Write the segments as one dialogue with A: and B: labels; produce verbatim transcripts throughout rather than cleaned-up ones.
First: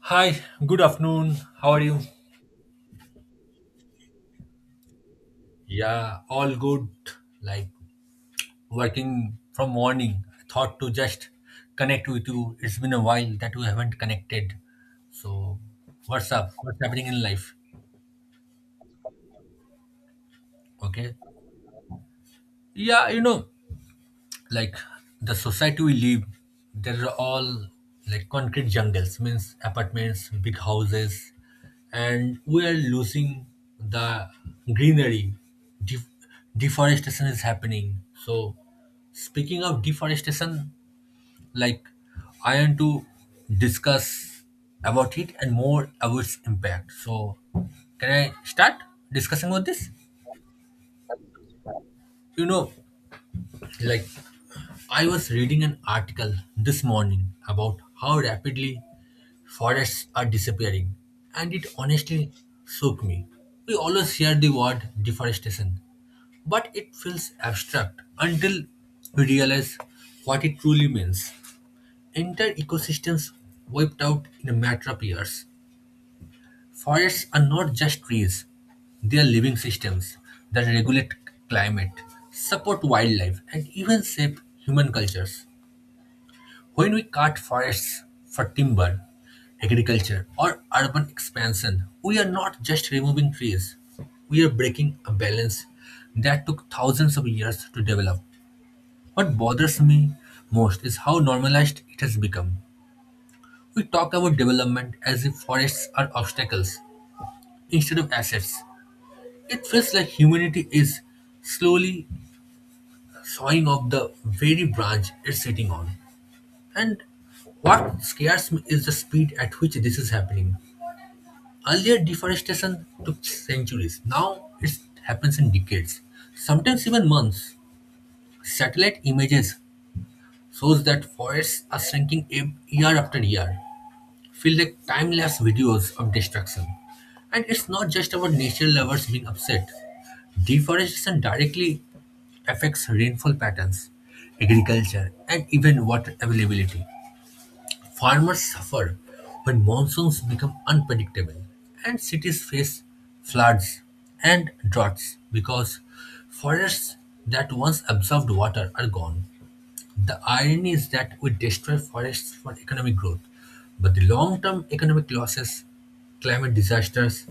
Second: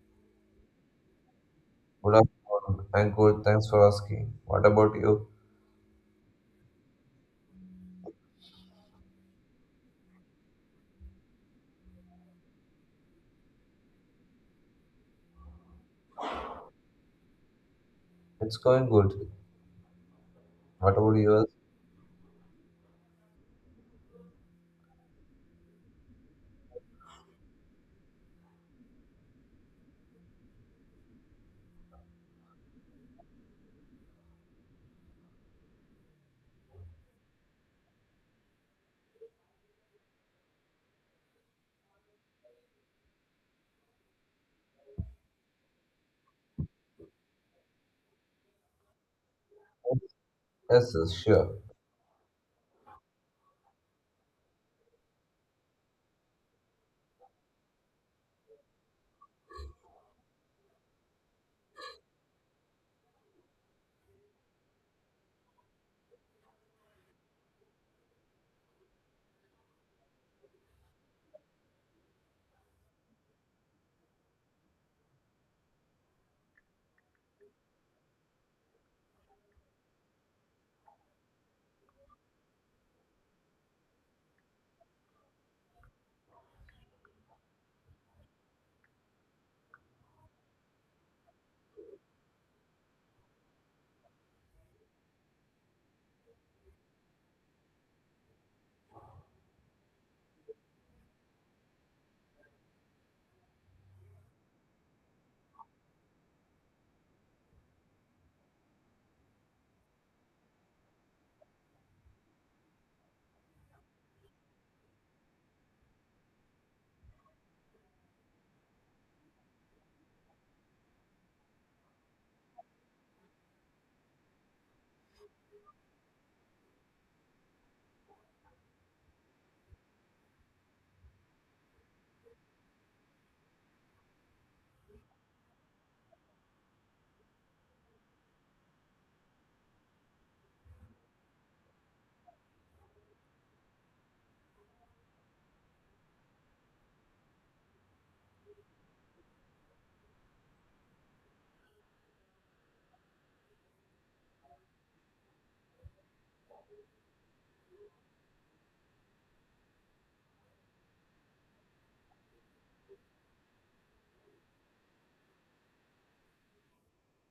A: Hi, good afternoon. How are you?
B: Good afternoon. I'm good. Thanks for asking. What about you?
A: Yeah, all good. Like Working from morning, I thought to just connect with you. It's been a while that we haven't connected. So, what's up? What's happening in life?
B: It's going good. What about
A: Okay.
B: yours?
A: Yeah, you know, like the society we live, there are all like concrete jungles, means apartments, big houses, and we are losing the greenery. Def- Deforestation is happening, so speaking of deforestation, like I want to discuss about it and more about its impact. So can I start discussing about this?
B: Yes, yes, sure.
A: you know Like, I was reading an article this morning about how rapidly forests are disappearing, and it honestly shook me. We always hear the word deforestation, but it feels abstract until we realize what it truly means. Entire ecosystems wiped out in a matter of years. Forests are not just trees, they are living systems that regulate climate, support wildlife, and even shape human cultures. When we cut forests for timber, agriculture, or urban expansion, we are not just removing trees, we are breaking a balance that took thousands of years to develop. What bothers me most is how normalized it has become. We talk about development as if forests are obstacles instead of assets. It feels like humanity is slowly sawing off the very branch it's sitting on. And what scares me is the speed at which this is happening. Earlier, deforestation took centuries. Now it happens in decades, sometimes even months. Satellite images shows that forests are shrinking ev- year after year. Feel like time-lapse videos of destruction. And it's not just about nature lovers being upset. Deforestation directly affects rainfall patterns, agriculture, and even water availability. Farmers suffer when monsoons become unpredictable, and cities face floods and droughts because forests that once absorbed water are gone. The irony is that we destroy forests for economic growth, but the long term economic losses, climate disasters,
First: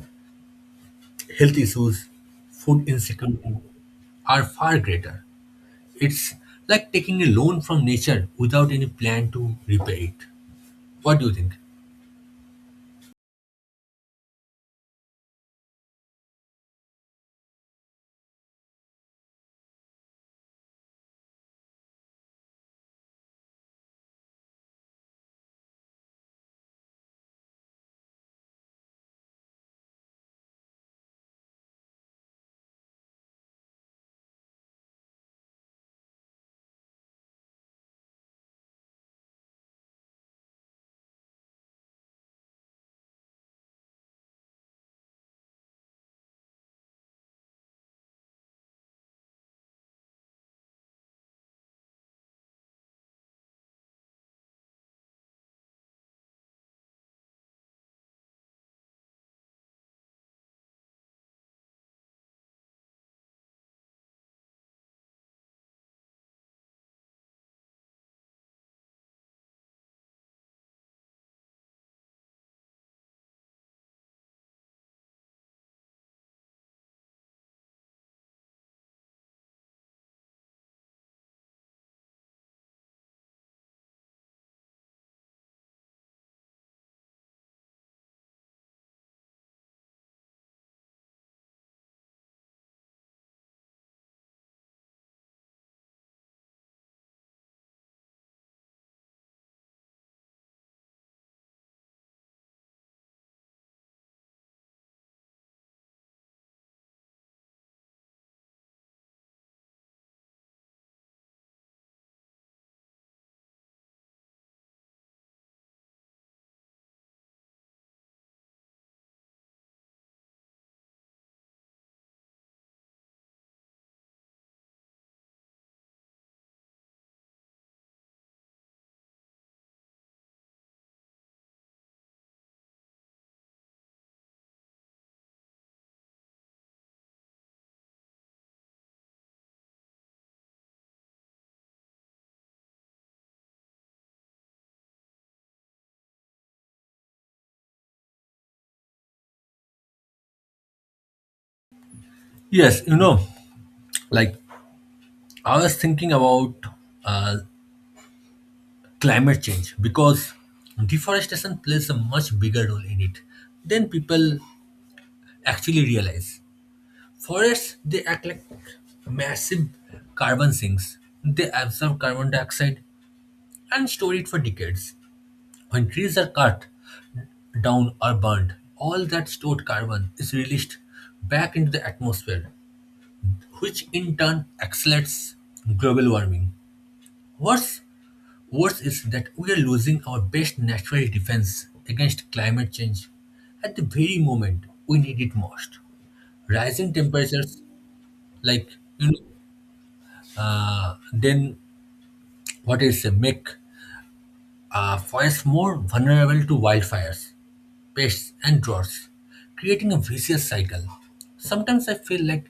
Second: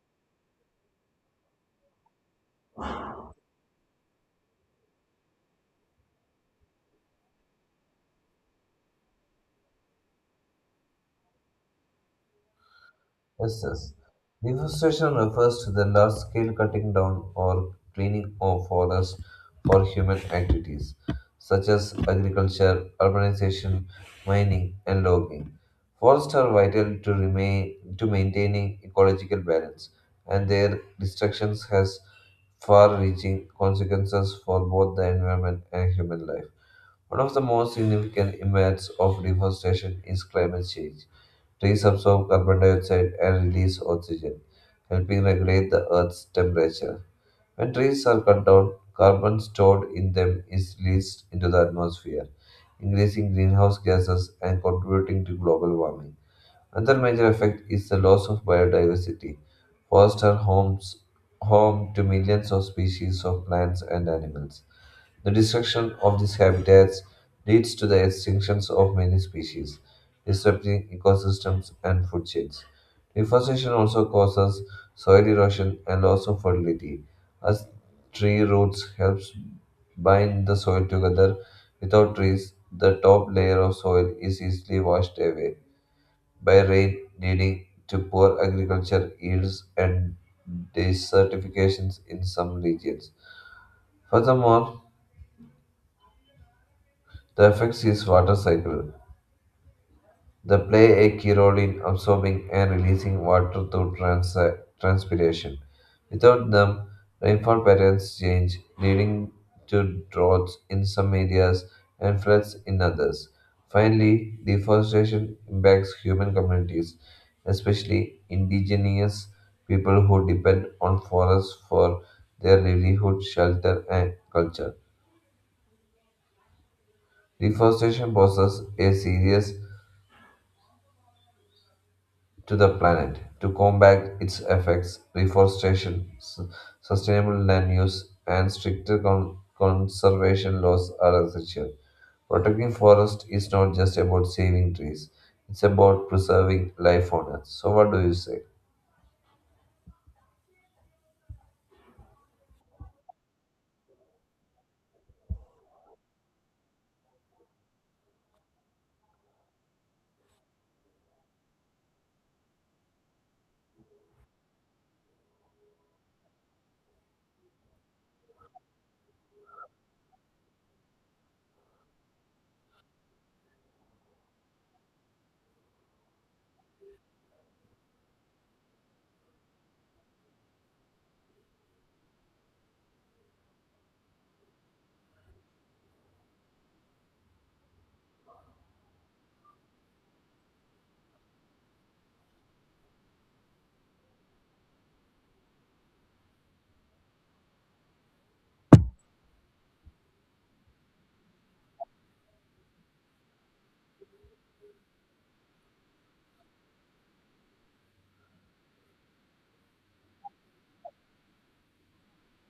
A: health issues, food insecurity are far greater. It's like taking a loan from nature without any plan to repay it. What do you think?
B: Yes, yes. Deforestation refers to the large scale cutting down or cleaning of forests for human activities such as agriculture, urbanization, mining, and logging. Forests are vital to remain to maintaining ecological balance, and their destruction has far reaching consequences for both the environment and human life. One of the most significant impacts of deforestation is climate change. Trees absorb carbon dioxide and release oxygen, helping regulate the Earth's temperature. When trees are cut down, carbon stored in them is released into the atmosphere, increasing greenhouse gases and contributing to global warming. Another major effect is the loss of biodiversity. Forests are homes, home to millions of species of plants and animals. The destruction of these habitats leads to the extinctions of many species, disrupting ecosystems and food chains. Deforestation also causes soil erosion and loss of fertility, as tree roots helps bind the soil together. Without trees, the top layer of soil is easily washed away by rain, leading to poor agriculture yields and desertifications in some regions. Furthermore, the effects is water cycle. They play a key role in absorbing and releasing water through trans- transpiration. Without them, rainfall patterns change, leading to droughts in some areas and floods in others. Finally, deforestation impacts human communities, especially indigenous people who depend on forests for their livelihood, shelter, and culture. Deforestation poses a serious to the planet. To combat its effects, reforestation, su- sustainable land use, and stricter con- conservation laws are essential. Protecting forest is not just about saving trees, it's about preserving life on earth. So, what do you say?
A: Yes, you know, like I was thinking about uh, climate change, because deforestation plays a much bigger role in it than people actually realize. Forests, they act like massive carbon sinks. They absorb carbon dioxide and store it for decades. When trees are cut down or burned, all that stored carbon is released back into the atmosphere, which in turn accelerates global warming. What's worse is that we are losing our best natural defense against climate change at the very moment we need it most. Rising temperatures, like you know, Uh, then what is a make uh, forests more vulnerable to wildfires, pests, and droughts, creating a vicious cycle. Sometimes I feel like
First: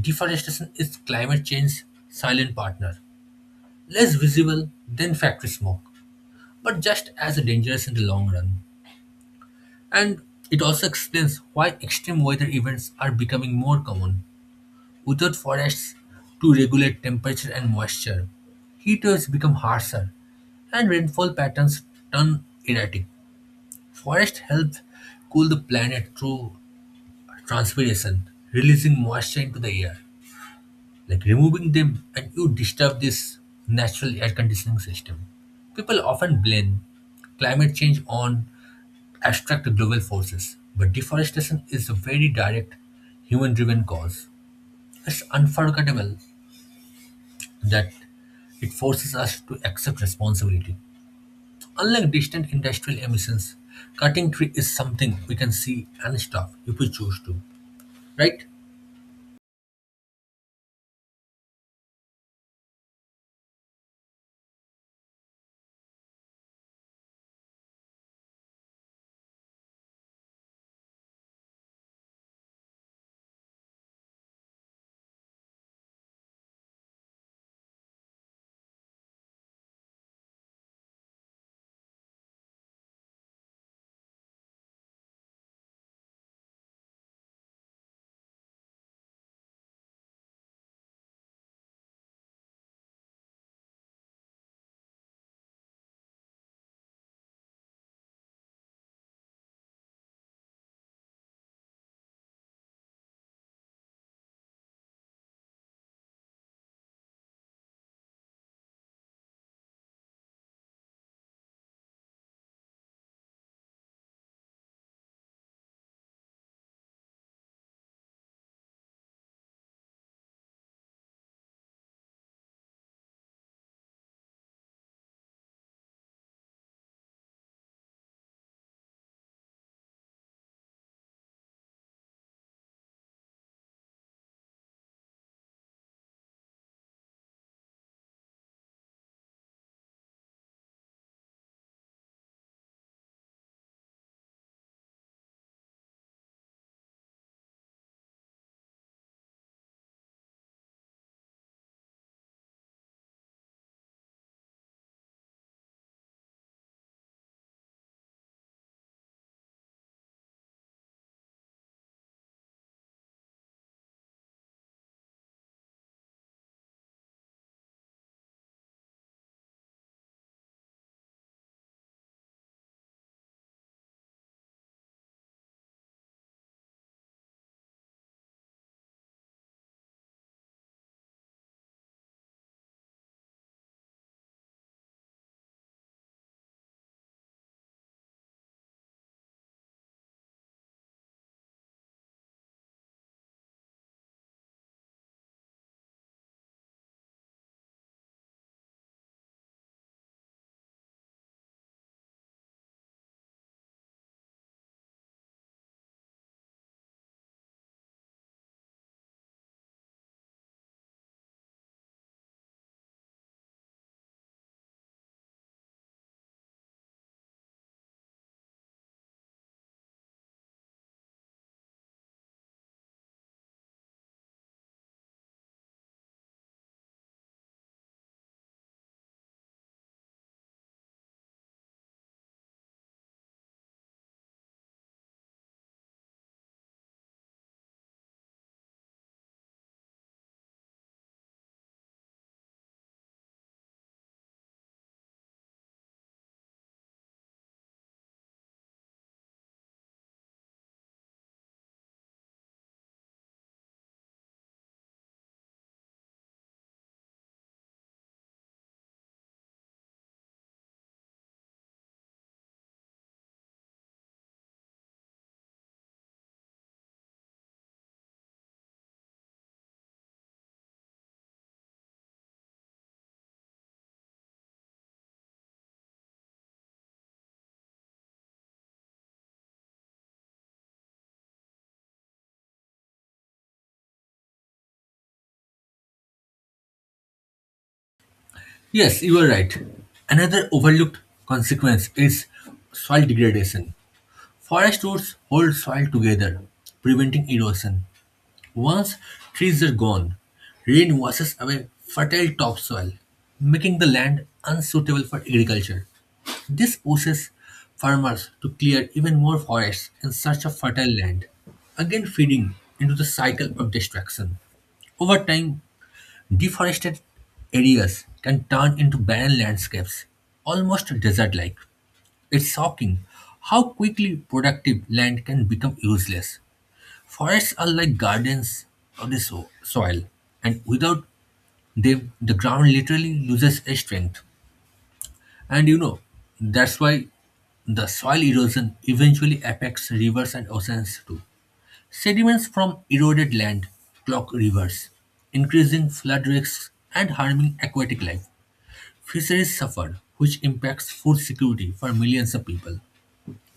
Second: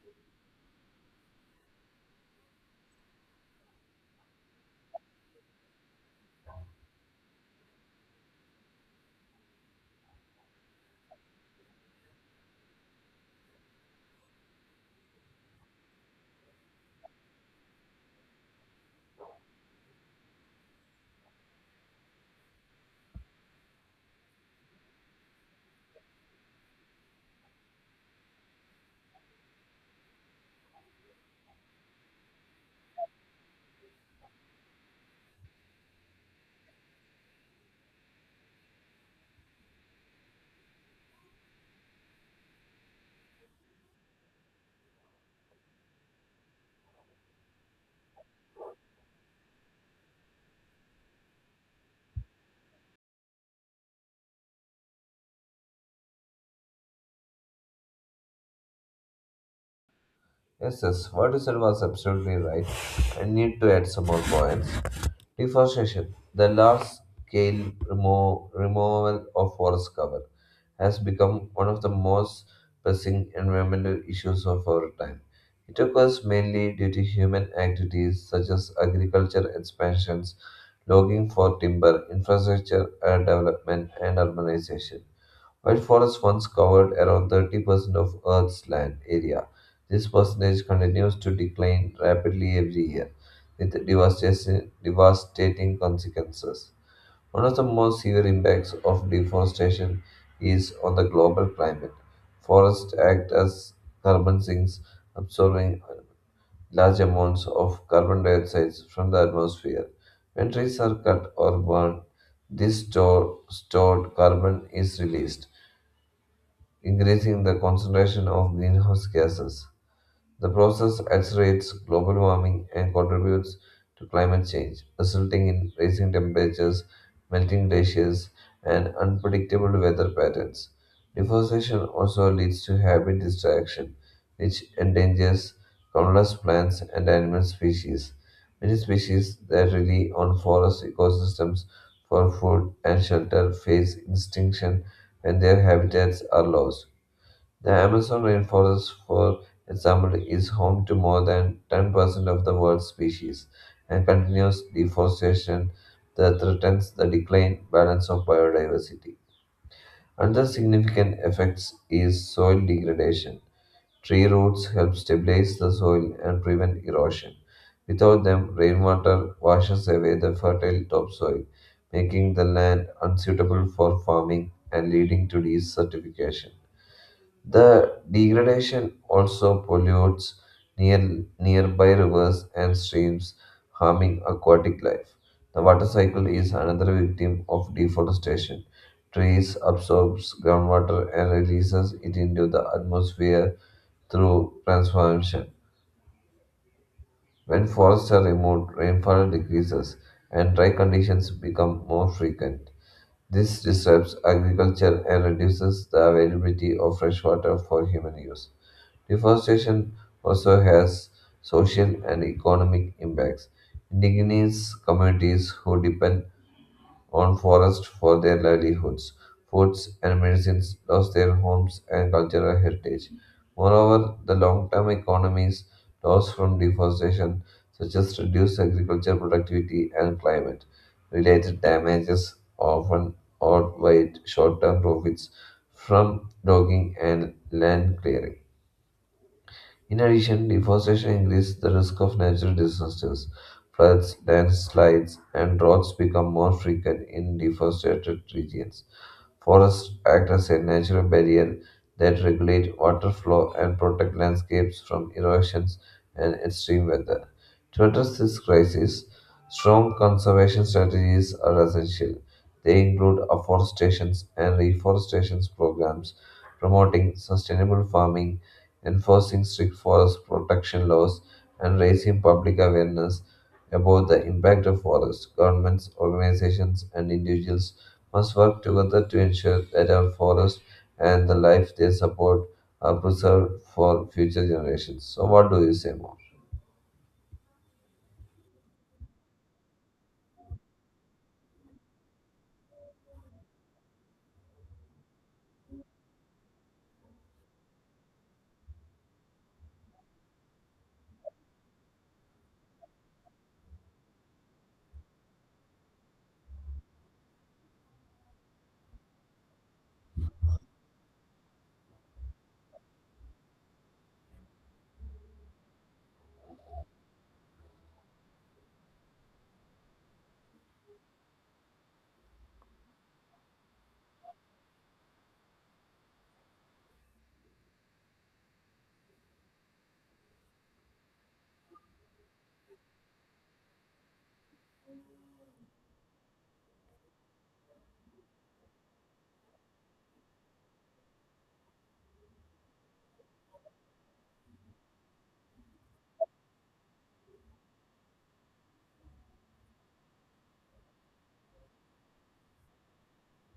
A: deforestation is climate change's silent partner, less visible than factory smoke, but just as dangerous in the long run. And it also explains why extreme weather events are becoming more common. Without forests to regulate temperature and moisture, heat waves become harsher and rainfall patterns turn erratic. Forests help cool the planet through transpiration, releasing moisture into the air. Like removing them and you disturb this natural air conditioning system. People often blame climate change on abstract global forces, but deforestation is a very direct human driven cause. It's unforgettable that it forces us to accept responsibility. So, unlike distant industrial emissions, cutting tree is something we can see and stop if we choose to, right?
B: Yes, yes, what you said was absolutely right. I need to add some more points. Deforestation, the large scale remo- removal of forest cover, has become one of the most pressing environmental issues of our time. It occurs mainly due to human activities such as agriculture expansions, logging for timber, infrastructure uh, development, and urbanization. While forests once covered around thirty percent of Earth's land area, this percentage continues to decline rapidly every year, with devastation- devastating consequences. One of the most severe impacts of deforestation is on the global climate. Forests act as carbon sinks, absorbing large amounts of carbon dioxide from the atmosphere. When trees are cut or burned, this store, stored carbon is released, increasing the concentration of greenhouse gases. The process accelerates global warming and contributes to climate change, resulting in rising temperatures, melting glaciers, and unpredictable weather patterns. Deforestation also leads to habitat destruction, which endangers countless plants and animal species. Many species that rely on forest ecosystems for food and shelter face extinction when their habitats are lost. The Amazon rainforest, for example, is home to more than ten percent of the world's species, and continuous deforestation that threatens the decline balance of biodiversity. Another significant effect is soil degradation. Tree roots help stabilize the soil and prevent erosion. Without them, rainwater washes away the fertile topsoil, making the land unsuitable for farming and leading to desertification. The degradation also pollutes near, nearby rivers and streams, harming aquatic life. The water cycle is another victim of deforestation. Trees absorbs groundwater and releases it into the atmosphere through transformation. When forests are removed, rainfall decreases and dry conditions become more frequent. This disrupts agriculture and reduces the availability of fresh water for human use. Deforestation also has social and economic impacts. Indigenous communities who depend on forests for their livelihoods, foods, and medicines lost their homes and cultural heritage. Moreover, the long term economies lost from deforestation, such as reduced agricultural productivity and climate related damages, often outweigh short term profits from logging and land clearing. In addition, deforestation increases the risk of natural disasters. Floods, landslides, and droughts become more frequent in deforested regions. Forests act as a natural barrier that regulate water flow and protect landscapes from erosions and extreme weather. To address this crisis, strong conservation strategies are essential. They include afforestation and reforestation programs, promoting sustainable farming, enforcing strict forest protection laws, and raising public awareness about the impact of forests. Governments, organizations, and individuals must work together to ensure that our forests and the life they support are preserved for future generations. So, what do you say more?
A: Yes, you are right. Another overlooked consequence is soil degradation. Forest roots hold soil together, preventing erosion. Once trees are gone, rain washes away fertile topsoil, making the land unsuitable for agriculture. This pushes farmers to clear even more forests in search of fertile land, again feeding into the cycle of destruction. Over time, deforested areas can turn into barren landscapes, almost desert like. It's shocking how quickly productive land can become useless. Forests are like gardens of the so- soil, and without them, the ground literally loses its strength. And you know, that's why the soil erosion eventually affects rivers and oceans too. Sediments from eroded land clog rivers, increasing flood risks and harming aquatic life. Fisheries suffer, which impacts food security for millions of people.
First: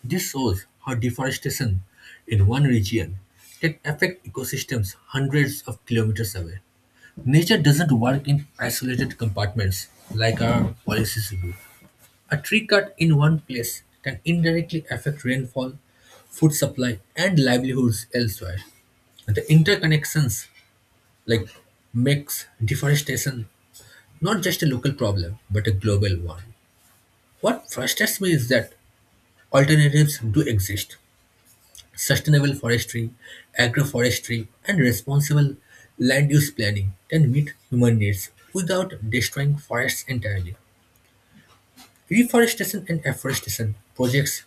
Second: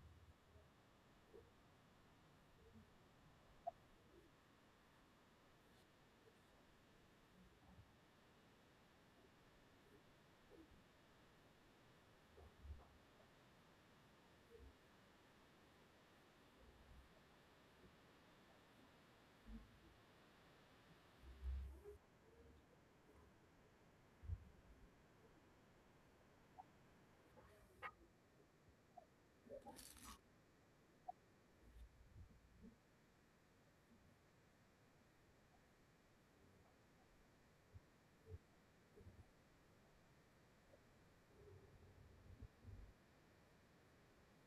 A: This shows how deforestation in one region can affect ecosystems hundreds of kilometers away. Nature doesn't work in isolated compartments like our policies do. A tree cut in one place can indirectly affect rainfall, food supply, and livelihoods elsewhere. The interconnections like makes deforestation not just a local problem but a global one. What frustrates me is that alternatives do exist. Sustainable forestry, agroforestry, and responsible land use planning can meet human needs without destroying forests entirely. Reforestation and afforestation projects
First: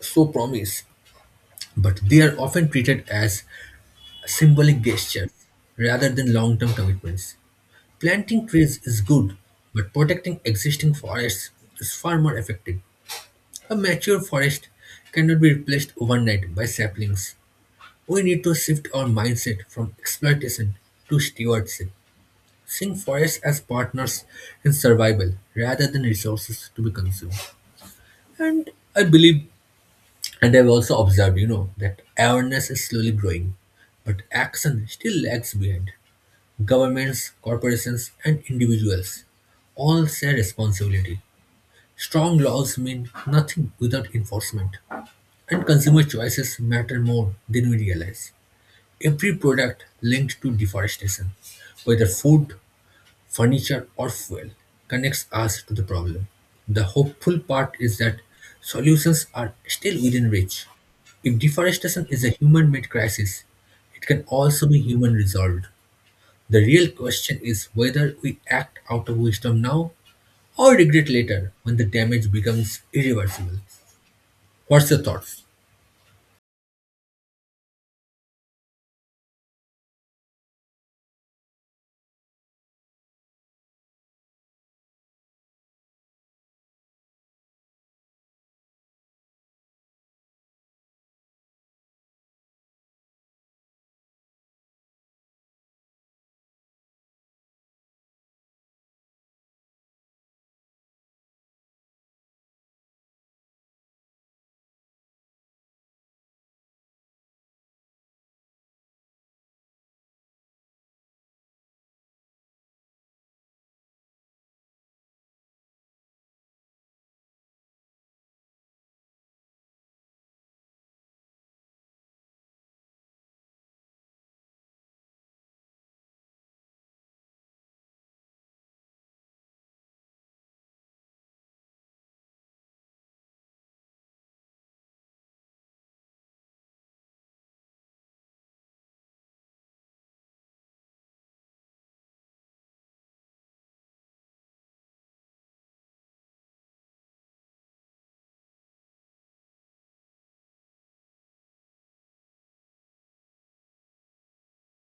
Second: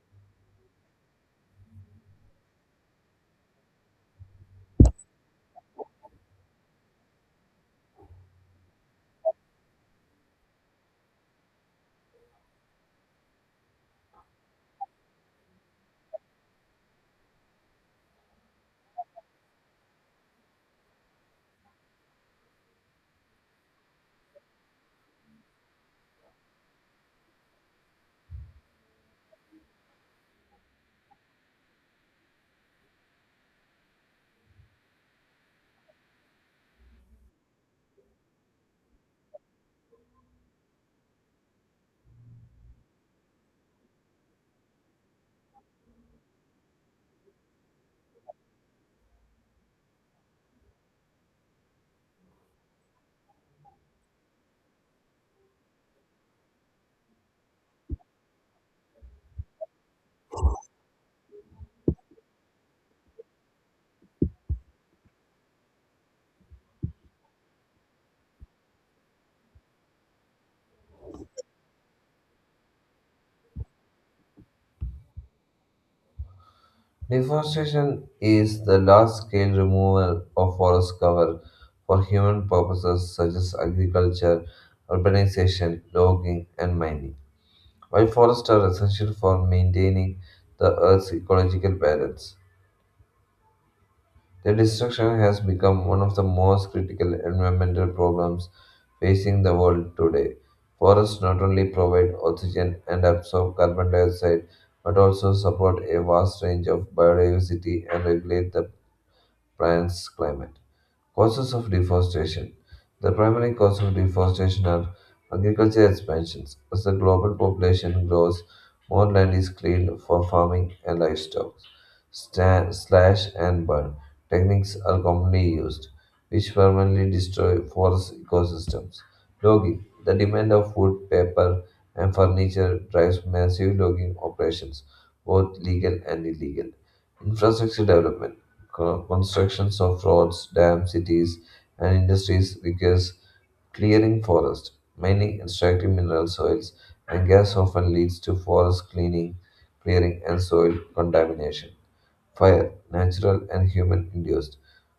A: show promise, but they are often treated as symbolic gestures rather than long term commitments. Planting trees is good, but protecting existing forests is far more effective. A mature forest cannot be replaced overnight by saplings. We need to shift our mindset from exploitation to stewardship, seeing forests as partners in survival rather than resources to be consumed. And I believe And I've also observed, you know, that awareness is slowly growing, but action still lags behind. Governments, corporations, and individuals all share responsibility. Strong laws mean nothing without enforcement, and consumer choices matter more than we realize. Every product linked to deforestation, whether food, furniture, or fuel, connects us to the problem. The hopeful part is that solutions are still within reach. If deforestation is a human made crisis, it can also be human resolved. The real question is whether we act out of wisdom now or regret later when the damage becomes irreversible. What's your thoughts?
B: Deforestation is the large scale removal of forest cover for human purposes such as agriculture, urbanization, logging, and mining. While forests are essential for maintaining the Earth's ecological balance, their destruction has become one of the most critical environmental problems facing the world today. Forests not only provide oxygen and absorb carbon dioxide but also support a vast range of biodiversity and regulate the plants climate. Causes of deforestation. The primary cause of deforestation are agriculture expansions. As the global population grows, more land is cleared for farming and livestock. Sta- slash and burn techniques are commonly used, which permanently destroy forest ecosystems. Logging. The demand of wood, paper, and furniture drives massive logging operations, both legal and illegal. Infrastructure development, co- constructions of roads, dams, cities, and industries requires clearing forest, mining, extracting mineral soils, and gas often leads to forest cleaning, clearing, and soil contamination. Fire, natural and human induced.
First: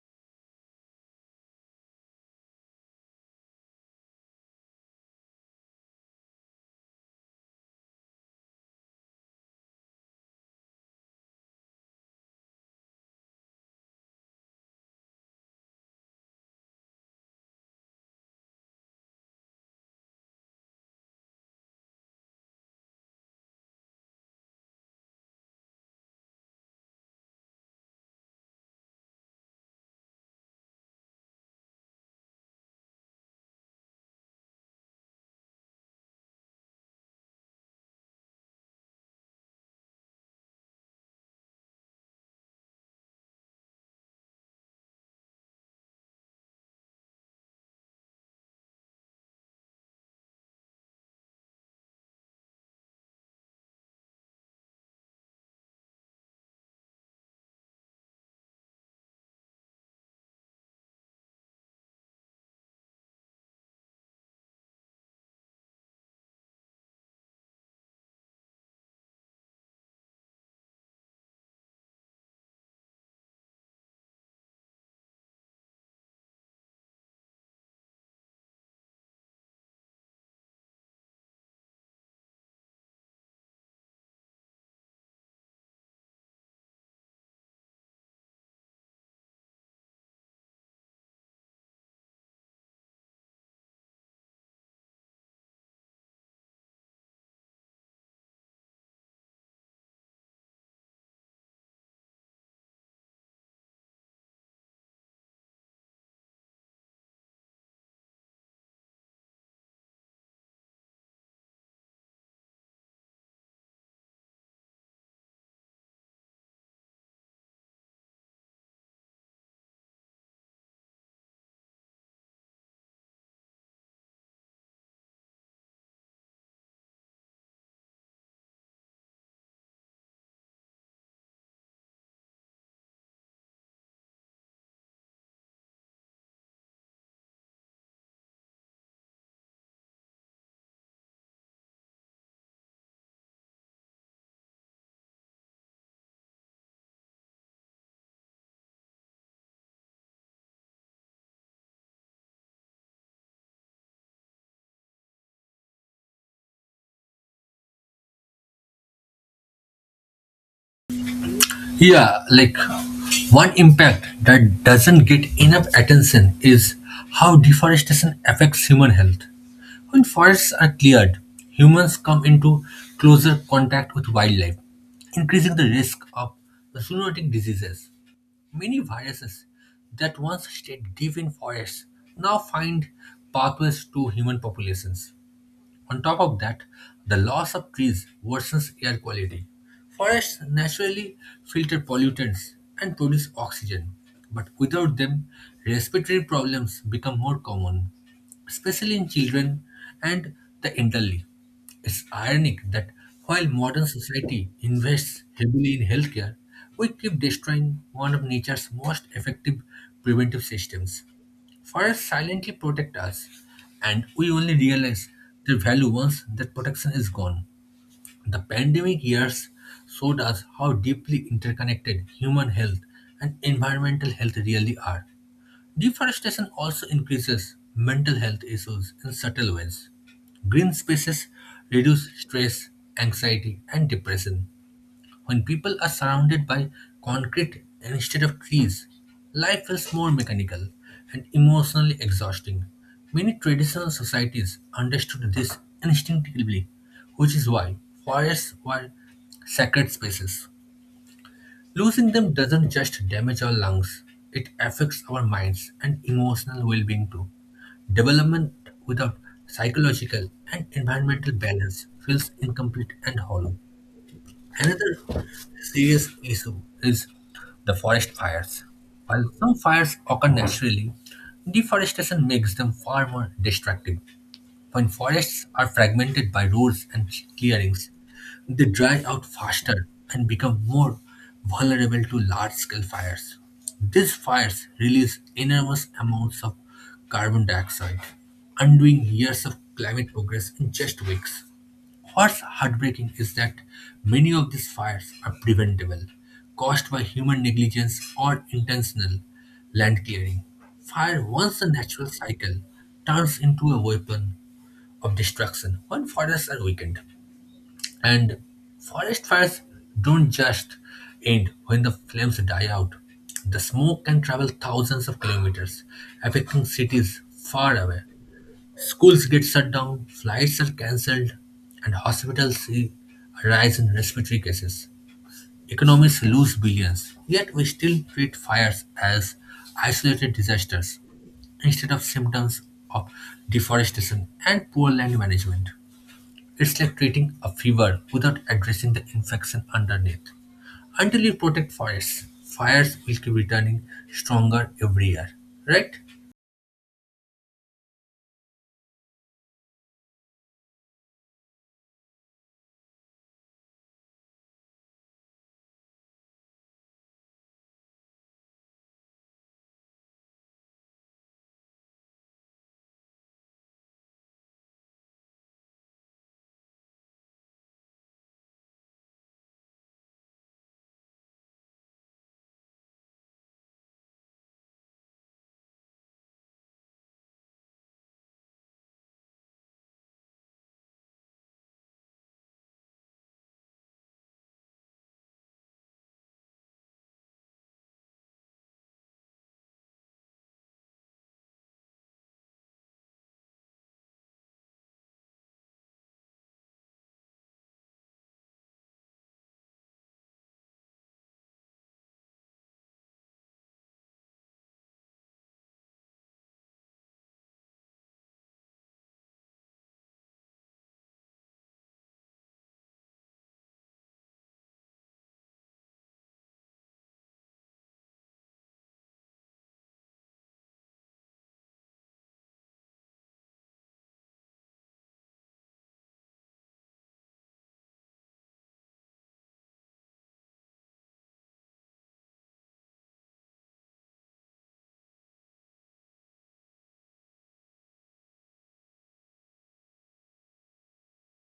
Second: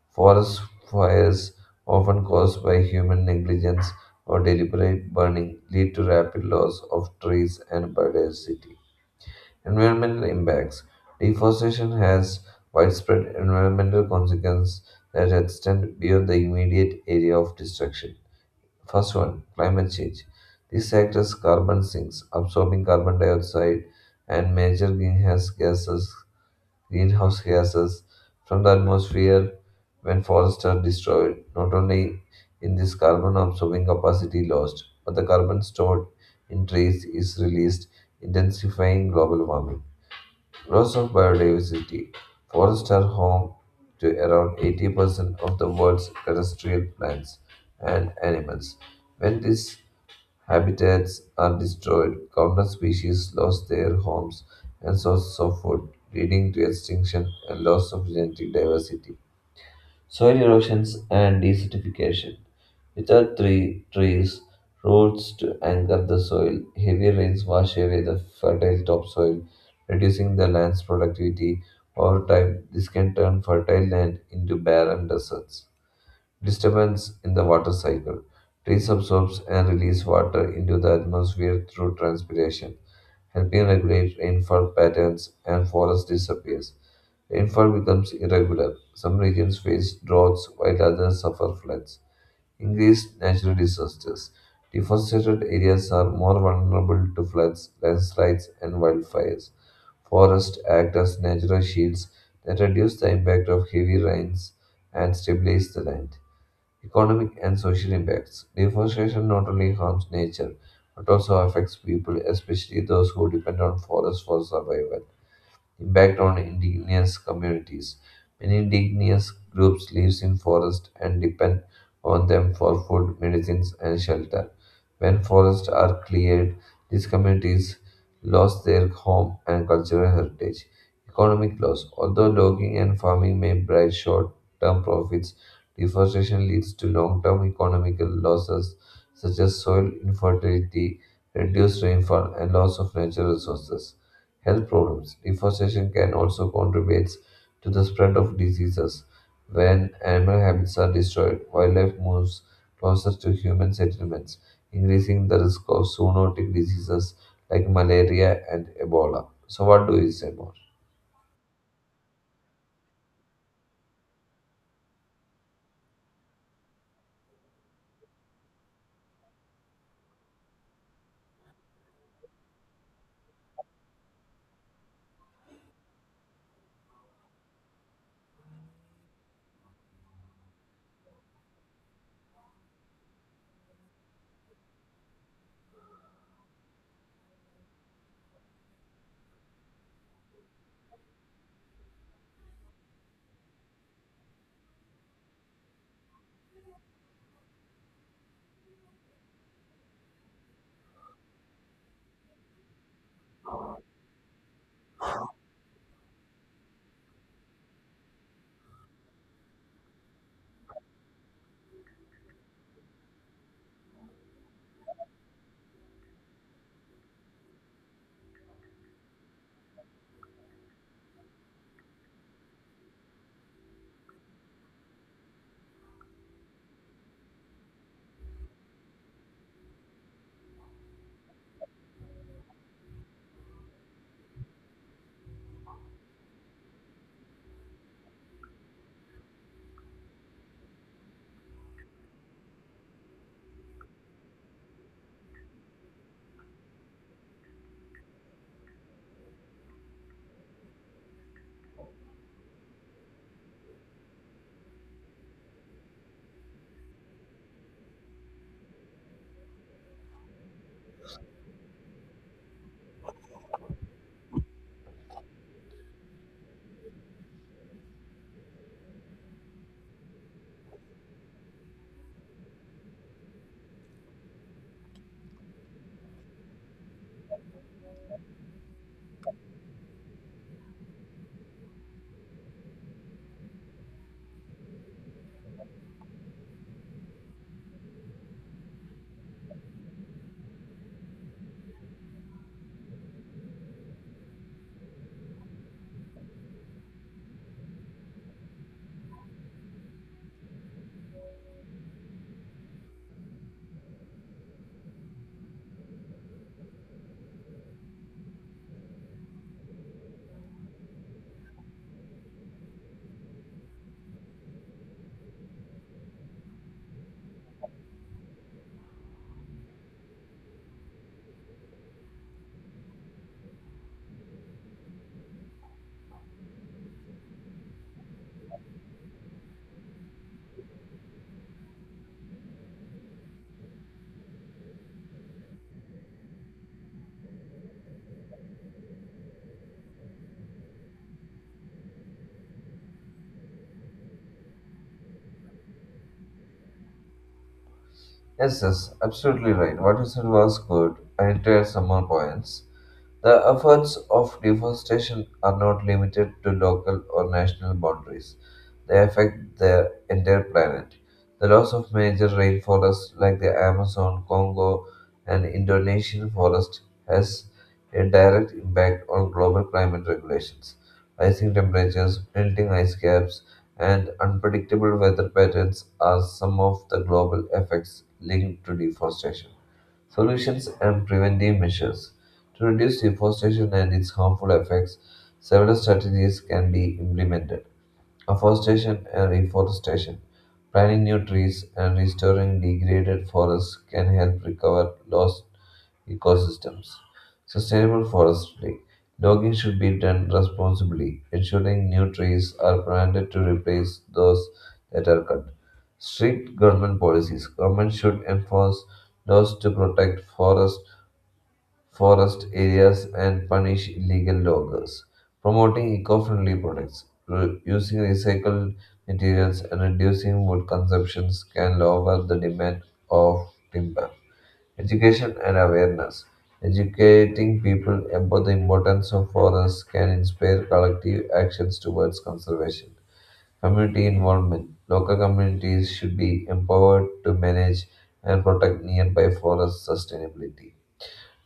B: Forest fires, often caused by human negligence or deliberate burning, lead to rapid loss of trees and biodiversity. Environmental impacts. Deforestation has widespread environmental consequences that extend beyond the immediate area of destruction. First one, climate change. This acts as carbon sinks, absorbing carbon dioxide and major greenhouse gases, greenhouse gases from the atmosphere when forests are destroyed. Not only in this carbon absorbing capacity lost, but the carbon stored in trees is released, intensifying global warming. Loss of biodiversity. Forests are home to around eighty percent of the world's terrestrial plants and animals. When these habitats are destroyed, countless species lose their homes and sources of food, leading to extinction and loss of genetic diversity soil erosions and desertification. Without tree, trees, roots to anchor the soil, heavy rains wash away the fertile topsoil, reducing the land's productivity. Over time, this can turn fertile land into barren deserts disturbance in the water cycle. Trees absorb and release water into the atmosphere through transpiration, helping regulate rainfall patterns and forest disappears. Rainfall becomes irregular. Some regions face droughts while others suffer floods. Increased natural disasters. Deforested areas are more vulnerable to floods, landslides, and wildfires. Forests act as natural shields that reduce the impact of heavy rains and stabilize the land. Economic and social impacts. Deforestation not only harms nature but also affects people, especially those who depend on forests for survival impact on indigenous communities. Many indigenous groups live in forests and depend on them for food, medicines, and shelter. When forests are cleared, these communities lost their home and cultural heritage. Economic loss. Although logging and farming may bring short-term profits, deforestation leads to long-term economical losses such as soil infertility, reduced rainfall, and loss of natural resources. Health problems. Deforestation can also contribute to the spread of diseases. When animal habits are destroyed, wildlife moves closer to human settlements, increasing the risk of zoonotic diseases like malaria and Ebola. So, what do you say more?
A: Yeah, like one impact that doesn't get enough attention is how deforestation affects human health. When forests are cleared, humans come into closer contact with wildlife, increasing the risk of zoonotic diseases. Many viruses that once stayed deep in forests now find pathways to human populations. On top of that, the loss of trees worsens air quality. Forests naturally filter pollutants and produce oxygen, but without them, respiratory problems become more common, especially in children and the elderly. It's ironic that while modern society invests heavily in healthcare, we keep destroying one of nature's most effective preventive systems. Forests silently protect us, and we only realize their value once that protection is gone. The pandemic years showed us how deeply interconnected human health and environmental health really are. Deforestation also increases mental health issues in subtle ways. Green spaces reduce stress, anxiety, and depression. When people are surrounded by concrete instead of trees, life feels more mechanical and emotionally exhausting. Many traditional societies understood this instinctively, which is why forests were sacred spaces. Losing them doesn't just damage our lungs, it affects our minds and emotional well being too. Development without psychological and environmental balance feels incomplete and hollow. Another serious issue is the forest fires. While some fires occur naturally, deforestation makes them far more destructive. When forests are fragmented by roads and clearings, they dry out faster and become more vulnerable to large scale fires. These fires release enormous amounts of carbon dioxide, undoing years of climate progress in just weeks. What's heartbreaking is that many of these fires are preventable, caused by human negligence or intentional land clearing. Fire, once a natural cycle, turns into a weapon of destruction when forests are weakened. And forest fires don't just end when the flames die out. The smoke can travel thousands of kilometers, affecting cities far away. Schools get shut down, flights are cancelled, and hospitals see a rise in respiratory cases. Economies lose billions, yet we still treat fires as isolated disasters instead of symptoms of deforestation and poor land management. It's like treating a fever without addressing the infection underneath. Until you protect forests, fires will keep returning stronger every year, right?
B: Yes, yes, absolutely right. What you said was good. I reiterate some more points. The efforts of deforestation are not limited to local or national boundaries. They affect the entire planet. The loss of major rainforests like the Amazon, Congo, and Indonesian forests has a direct impact on global climate regulations. Rising temperatures, melting ice caps, and unpredictable weather patterns are some of the global effects linked to deforestation. Solutions and preventive measures. To reduce deforestation and its harmful effects, several strategies can be implemented. Afforestation and reforestation. Planting new trees and restoring degraded forests can help recover lost ecosystems. Sustainable forestry. Logging should be done responsibly, ensuring new trees are planted to replace those that are cut. Strict government policies. Government should enforce laws to protect forests forest areas and punish illegal loggers. Promoting eco friendly products, re- using recycled materials, and reducing wood consumptions can lower the demand of timber. Education and awareness. Educating people about the importance of forests can inspire collective actions towards conservation. Community involvement. Local communities should be empowered to manage and protect nearby forests sustainably.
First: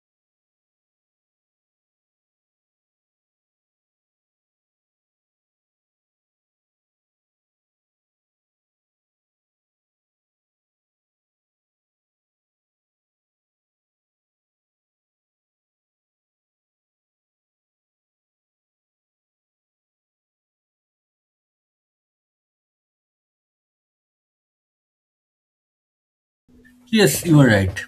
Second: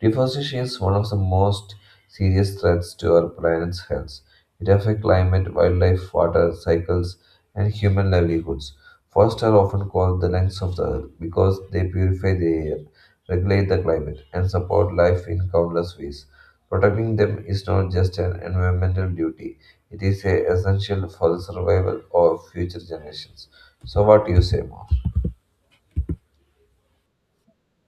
B: Deforestation is one of the most serious threats to our planet's health. It affects climate, wildlife, water cycles, and human livelihoods. Forests are often called the lungs of the earth because they purify the air, regulate the climate, and support life in countless ways. Protecting them is not just an environmental duty, it is a essential for the survival of future generations. So, what do you say more?
A: Yes, you are right.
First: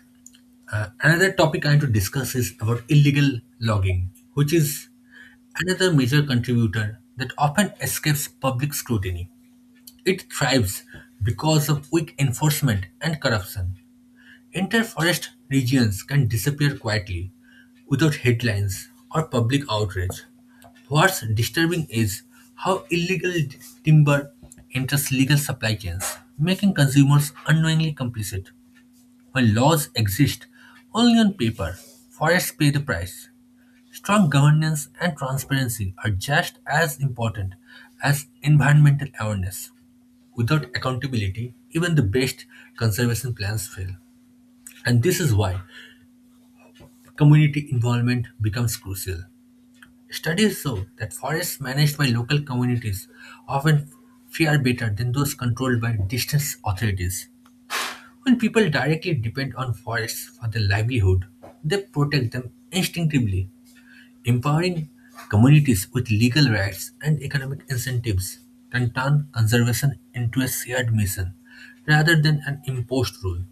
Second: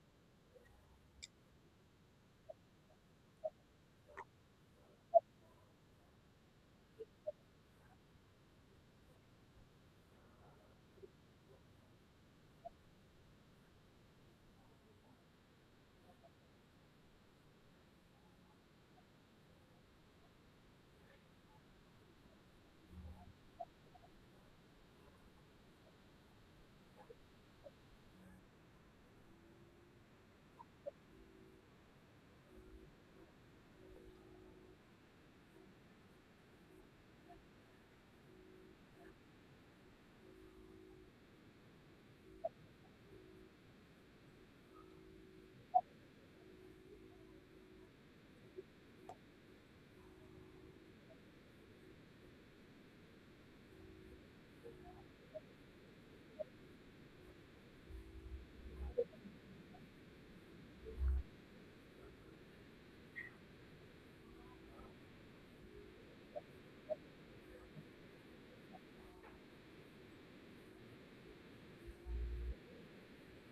A: Uh, another topic I want to discuss is about illegal logging, which is another major contributor that often escapes public scrutiny. It thrives because of weak enforcement and corruption. Entire forest regions can disappear quietly, without headlines or public outrage. What's disturbing is how illegal d- timber enters legal supply chains, making consumers unknowingly complicit. When laws exist only on paper, forests pay the price. Strong governance and transparency are just as important as environmental awareness. Without accountability, even the best conservation plans fail. And this is why community involvement becomes crucial. Studies show that forests managed by local communities often fare better than those controlled by distance authorities. When people directly depend on forests for their livelihood, they protect them instinctively. Empowering communities with legal rights and economic incentives can turn conservation into a shared mission rather than an imposed rule.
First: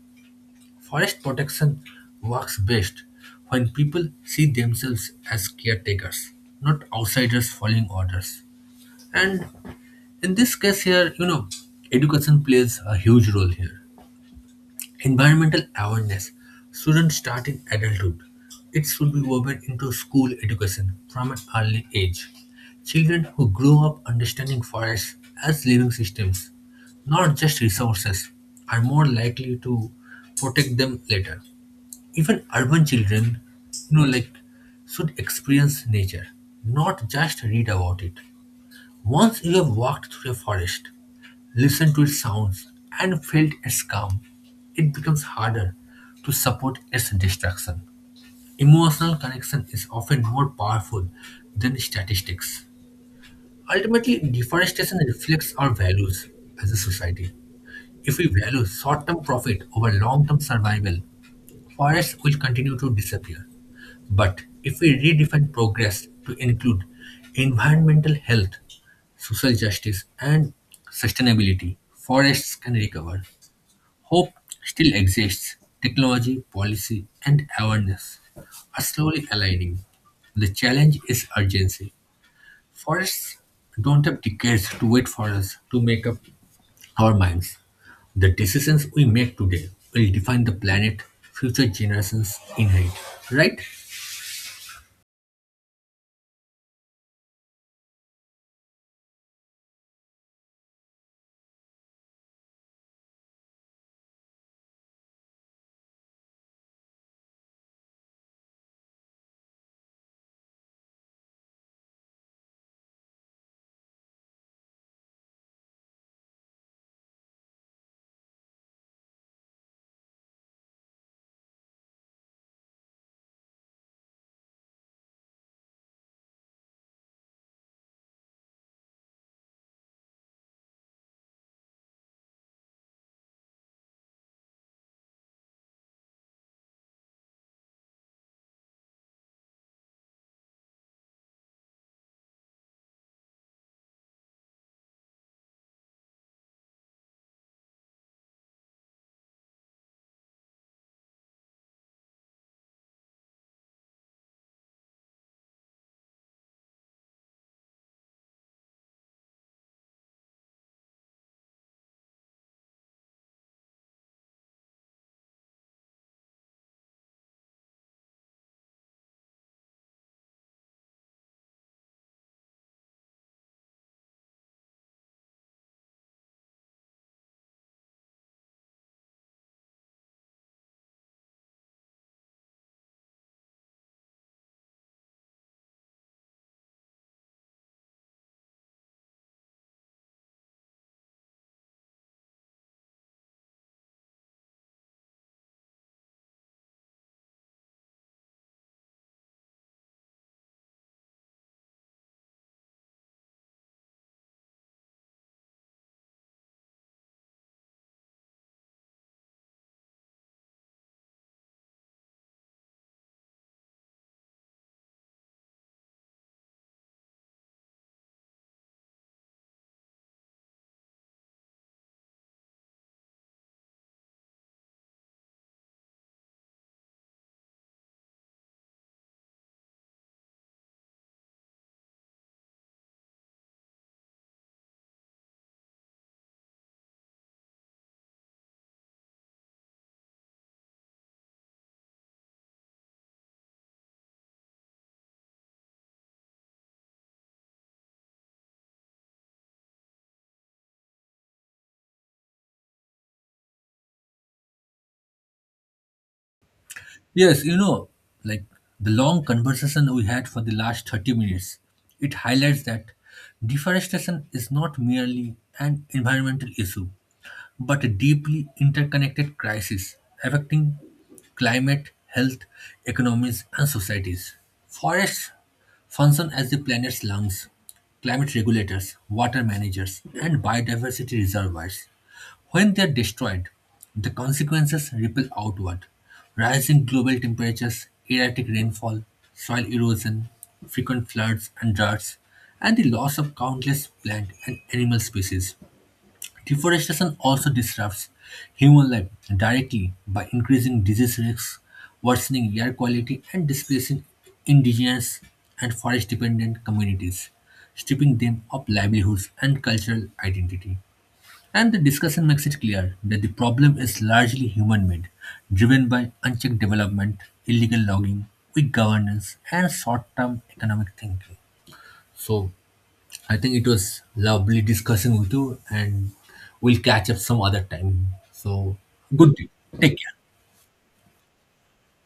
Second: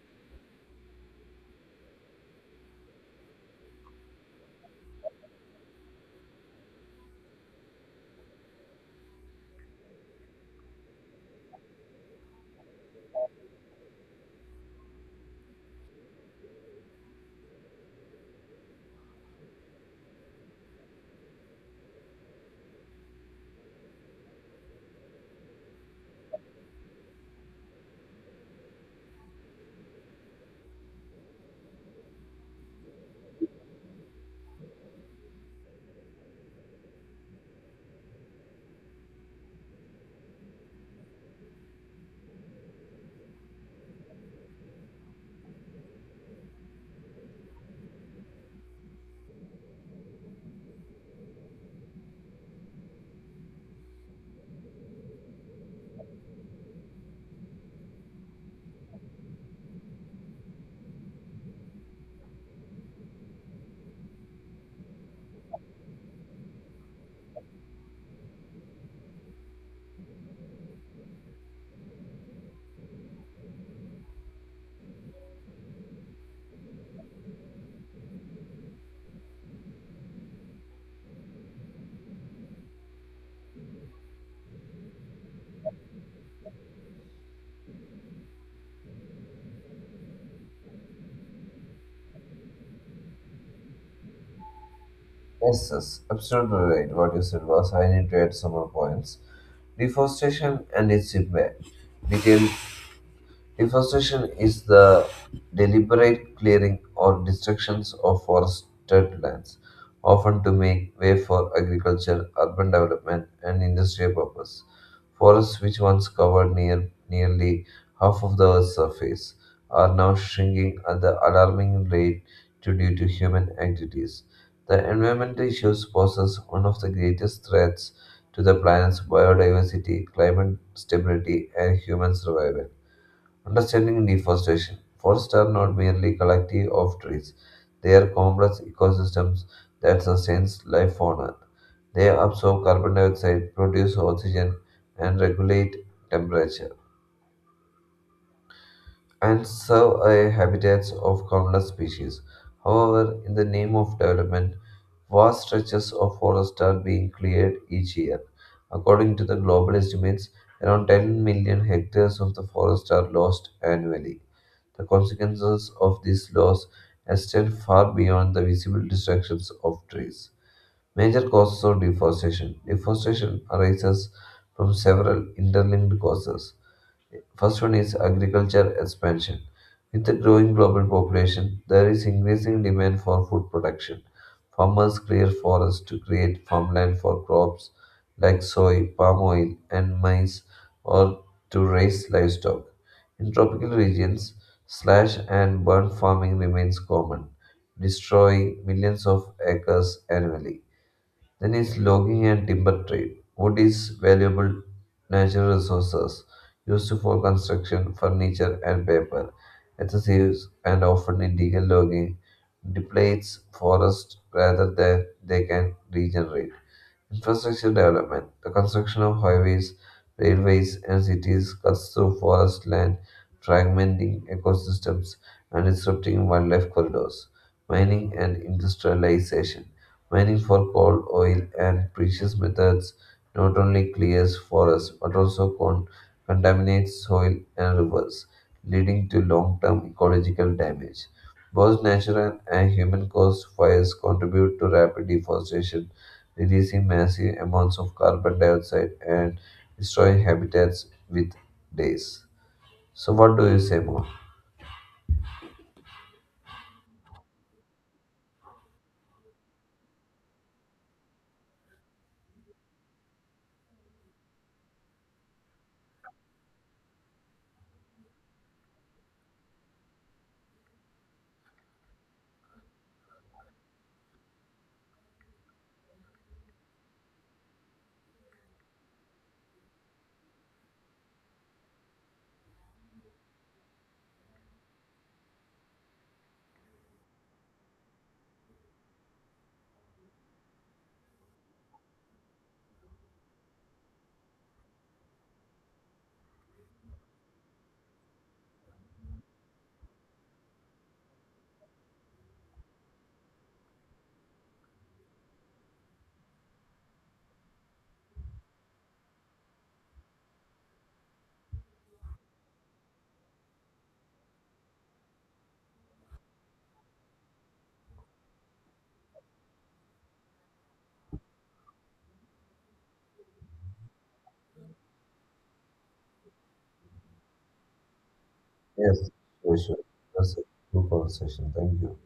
A: Forest protection works best when people see themselves as caretakers, not outsiders following orders. And in this case here, you know, education plays a huge role here. Environmental awareness shouldn't start in adulthood. It should be woven into school education from an early age. Children who grow up understanding forests as living systems, not just resources, are more likely to protect them later. Even urban children, you know, like should experience nature, not just read about it. Once you have walked through a forest, listened to its sounds, and felt its calm, it becomes harder to support its destruction. Emotional connection is often more powerful than statistics. Ultimately, deforestation reflects our values as a society. If we value short term profit over long term survival, forests will continue to disappear. But if we redefine progress to include environmental health, social justice, and sustainability, forests can recover. Hope still exists. Technology, policy, and awareness are slowly aligning. The challenge is urgency. Forests don't have decades to wait for us to make up our minds. The decisions we make today will define the planet future generations inherit, right?
B: Yes, yes, absolutely right. What you said was I need to add some more points. Deforestation and its impact. Detailed deforestation is the deliberate clearing or destructions of forested lands, often to make way for agriculture, urban development, and industrial purpose. Forests, which once covered near, nearly half of the Earth's surface, are now shrinking at the alarming rate to- due to human activities. The environmental issues poses one of the greatest threats to the planet's biodiversity, climate stability, and human survival. Understanding deforestation. Forests are not merely collective of trees. They are complex ecosystems that sustain life on Earth. They absorb carbon dioxide, produce oxygen, and regulate temperature and serve a habitats of countless species. However, in the name of development, vast stretches of forest are being cleared each year. According to the global estimates, around ten million hectares of the forest are lost annually. The consequences of this loss extend far beyond the visible destructions of trees. Major causes of deforestation. Deforestation arises from several interlinked causes. First one is agriculture expansion. With the growing global population, there is increasing demand for food production. Farmers clear forests to create farmland for crops like soy, palm oil, and maize, or to raise livestock. In tropical regions, slash and burn farming remains common, destroying millions of acres annually. Then is logging and timber trade. Wood is valuable natural resources used for construction, furniture, and paper. Excessive and often illegal logging depletes forests rather than they can regenerate. Infrastructure development, the construction of highways, railways, and cities cuts through forest land, fragmenting ecosystems and disrupting wildlife corridors. Mining and industrialization, mining for coal, oil, and precious metals not only clears forests but also con- contaminates soil and rivers, leading to long-term ecological damage. Both natural and human caused fires contribute to rapid deforestation releasing massive amounts of carbon dioxide and destroying habitats with days. So, what do you say more?
A: Yes, you know, like the long conversation we had for the last thirty minutes, it highlights that deforestation is not merely an environmental issue but a deeply interconnected crisis affecting climate, health, economies, and societies. Forests function as the planet's lungs, climate regulators, water managers, and biodiversity reservoirs. When they are destroyed, the consequences ripple outward. Rising global temperatures, erratic rainfall, soil erosion, frequent floods and droughts, and the loss of countless plant and animal species. Deforestation also disrupts human life directly by increasing disease risks, worsening air quality, and displacing indigenous and forest dependent communities, stripping them of livelihoods and cultural identity. And the discussion makes it clear that the problem is largely human made, driven by unchecked development, illegal logging, weak governance, and short term economic thinking. So, I think it was lovely discussing with you, and we'll catch up some other time. So,
B: Yes,
A: good day.
B: sure, sure.
A: Take care.
B: That's a good conversation. Thank you.